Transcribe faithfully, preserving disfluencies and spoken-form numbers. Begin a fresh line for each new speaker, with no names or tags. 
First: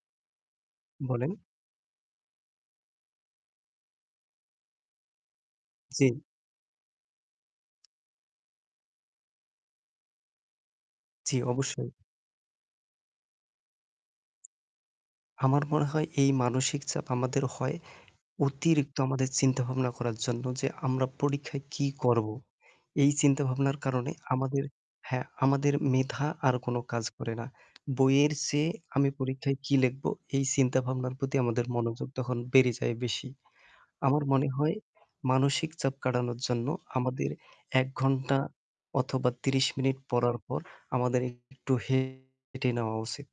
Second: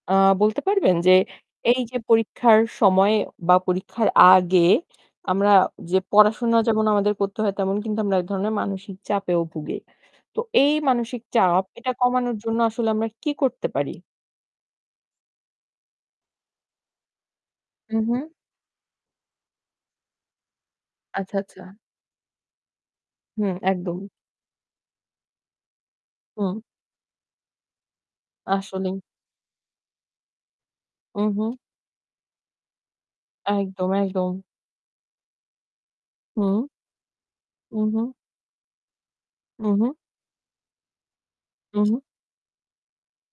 আ বলতে পারবেন যে
বলেন।
এই যে পরীক্ষার সময়ে বা পরীক্ষার আগে আমরা যে
জি।
পড়াশোনা যেমন আমাদের করতে হয় তেমন কিন্তু আমরা এক ধরনের মানসিক চাপেও ভুগি। তো এই মানসিক
জি
চাপ
অবশ্যই।
এটা কমানোর জন্য আসলে আমরা কী করতে পারি?
আমার মনে হয় এই মানসিক চাপ আমাদের হয়
উহু।
অতিরিক্ত আমাদের চিন্তাভাবনা করার জন্য যে আমরা
আচ্ছা,
পরীক্ষায়
আচ্ছা।
কী করব। এই
হুম,
চিন্তাভাবনার
একদম।
কারণে আমাদের হ্যাঁ, আমাদের মেধা আর
হুম।
কোন কাজ করে না। বইয়ের চেয়ে
আসলেই।
আমি পরীক্ষায় কী লিখব, এই চিন্তাভাবনার প্রতি
উহু।
আমাদের মনোযোগ তখন বেড়ে যায় বেশি।
একদম,
আমার
একদম।
মনে হয় মানসিক চাপ কাটানোর
হুম।
জন্য আমাদের এক
উহু।
ঘণ্টা অথবা ত্রিশ
উহু।
মিনিট পড়ার পর আমাদের একটু
উহু।
হেঁটে নেওয়া উচিত।